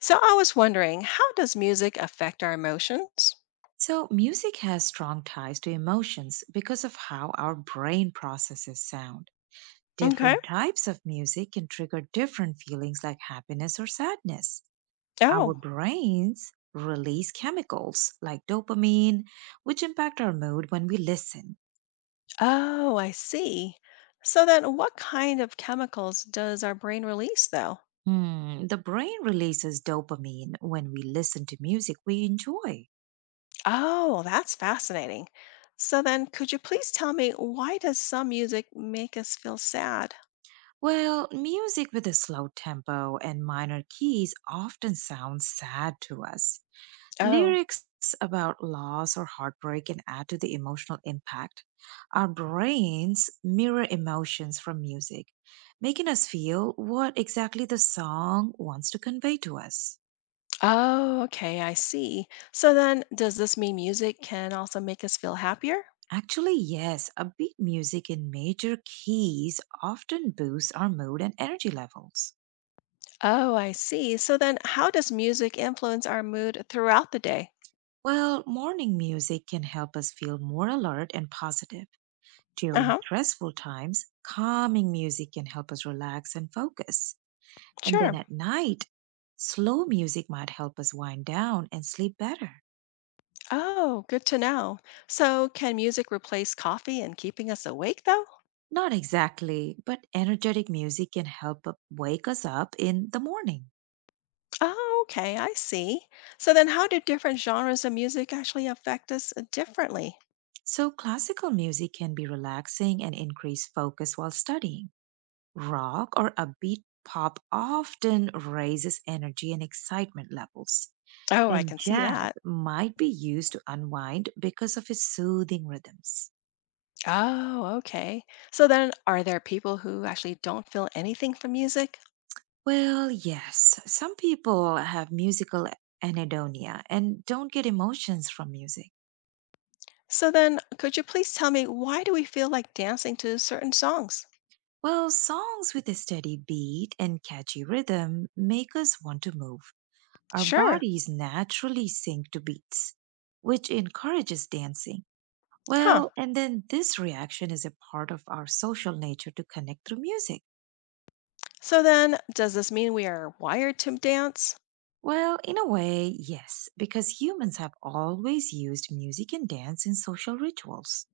So I was wondering, how does music affect our emotions? So, music has strong ties to emotions because of how our brain processes sound. Okay. Different types of music can trigger different feelings like happiness or sadness. Our Oh, brains release chemicals like dopamine, which impact our mood when we listen. oh, I see. So then what kind of chemicals does our brain release though? The brain releases dopamine when we listen to music we enjoy. Oh, that's fascinating. So then could you please tell me, why does some music make us feel sad? Well, music with a slow tempo and minor keys often sounds sad to us. Oh. Lyrics about loss or heartbreak can add to the emotional impact. Our brains mirror emotions from music, making us feel what exactly the song wants to convey to us. Oh, okay, I see. So then does this mean music can also make us feel happier? Actually, yes, upbeat music in major keys often boosts our mood and energy levels. Oh, I see. So then how does music influence our mood throughout the day? Well, morning music can help us feel more alert and positive. During Uh-huh. stressful times, calming music can help us relax and focus. And then Sure. at night, slow music might help us wind down and sleep better. Oh, good to know. So, can music replace coffee in keeping us awake, though? Not exactly, but energetic music can help wake us up in the morning. Oh, okay, I see. So then how do different genres of music actually affect us differently? So, classical music can be relaxing and increase focus while studying. Rock or upbeat pop often raises energy and excitement levels. Oh, I And can see jazz that. might be used to unwind because of its soothing rhythms. Oh, okay. So then are there people who actually don't feel anything from music? Well, yes. Some people have musical anhedonia and don't get emotions from music. So then could you please tell me, why do we feel like dancing to certain songs? Well, songs with a steady beat and catchy rhythm make us want to move. Our Sure. bodies naturally sync to beats, which encourages dancing. Huh. Well, and then this reaction is a part of our social nature to connect through music. So then does this mean we are wired to dance? Well, in a way, yes, because humans have always used music and dance in social rituals.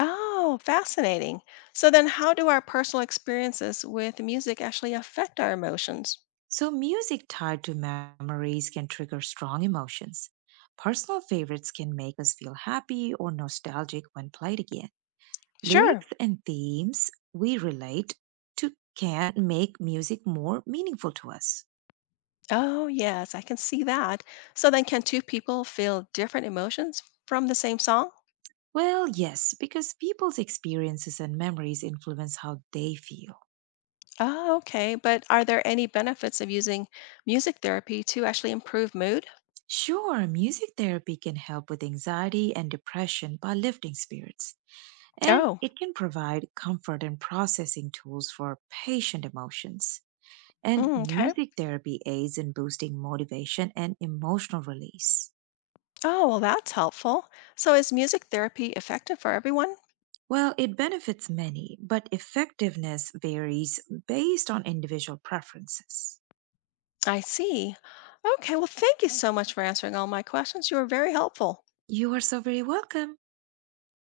Oh, fascinating. So then how do our personal experiences with music actually affect our emotions? So, music tied to memories can trigger strong emotions. Personal favorites can make us feel happy or nostalgic when played again. Sure. Lyrics and themes we relate to can make music more meaningful to us. Oh, yes, I can see that. So then can two people feel different emotions from the same song? Well, yes, because people's experiences and memories influence how they feel. Oh, okay. But are there any benefits of using music therapy to actually improve mood? Sure, music therapy can help with anxiety and depression by lifting spirits, and Oh, it can provide comfort and processing tools for patient emotions. And okay. music therapy aids in boosting motivation and emotional release. Oh, well, that's helpful. So is music therapy effective for everyone? Well, it benefits many, but effectiveness varies based on individual preferences. I see. Okay, well, thank you so much for answering all my questions. You were very helpful. You are so very welcome.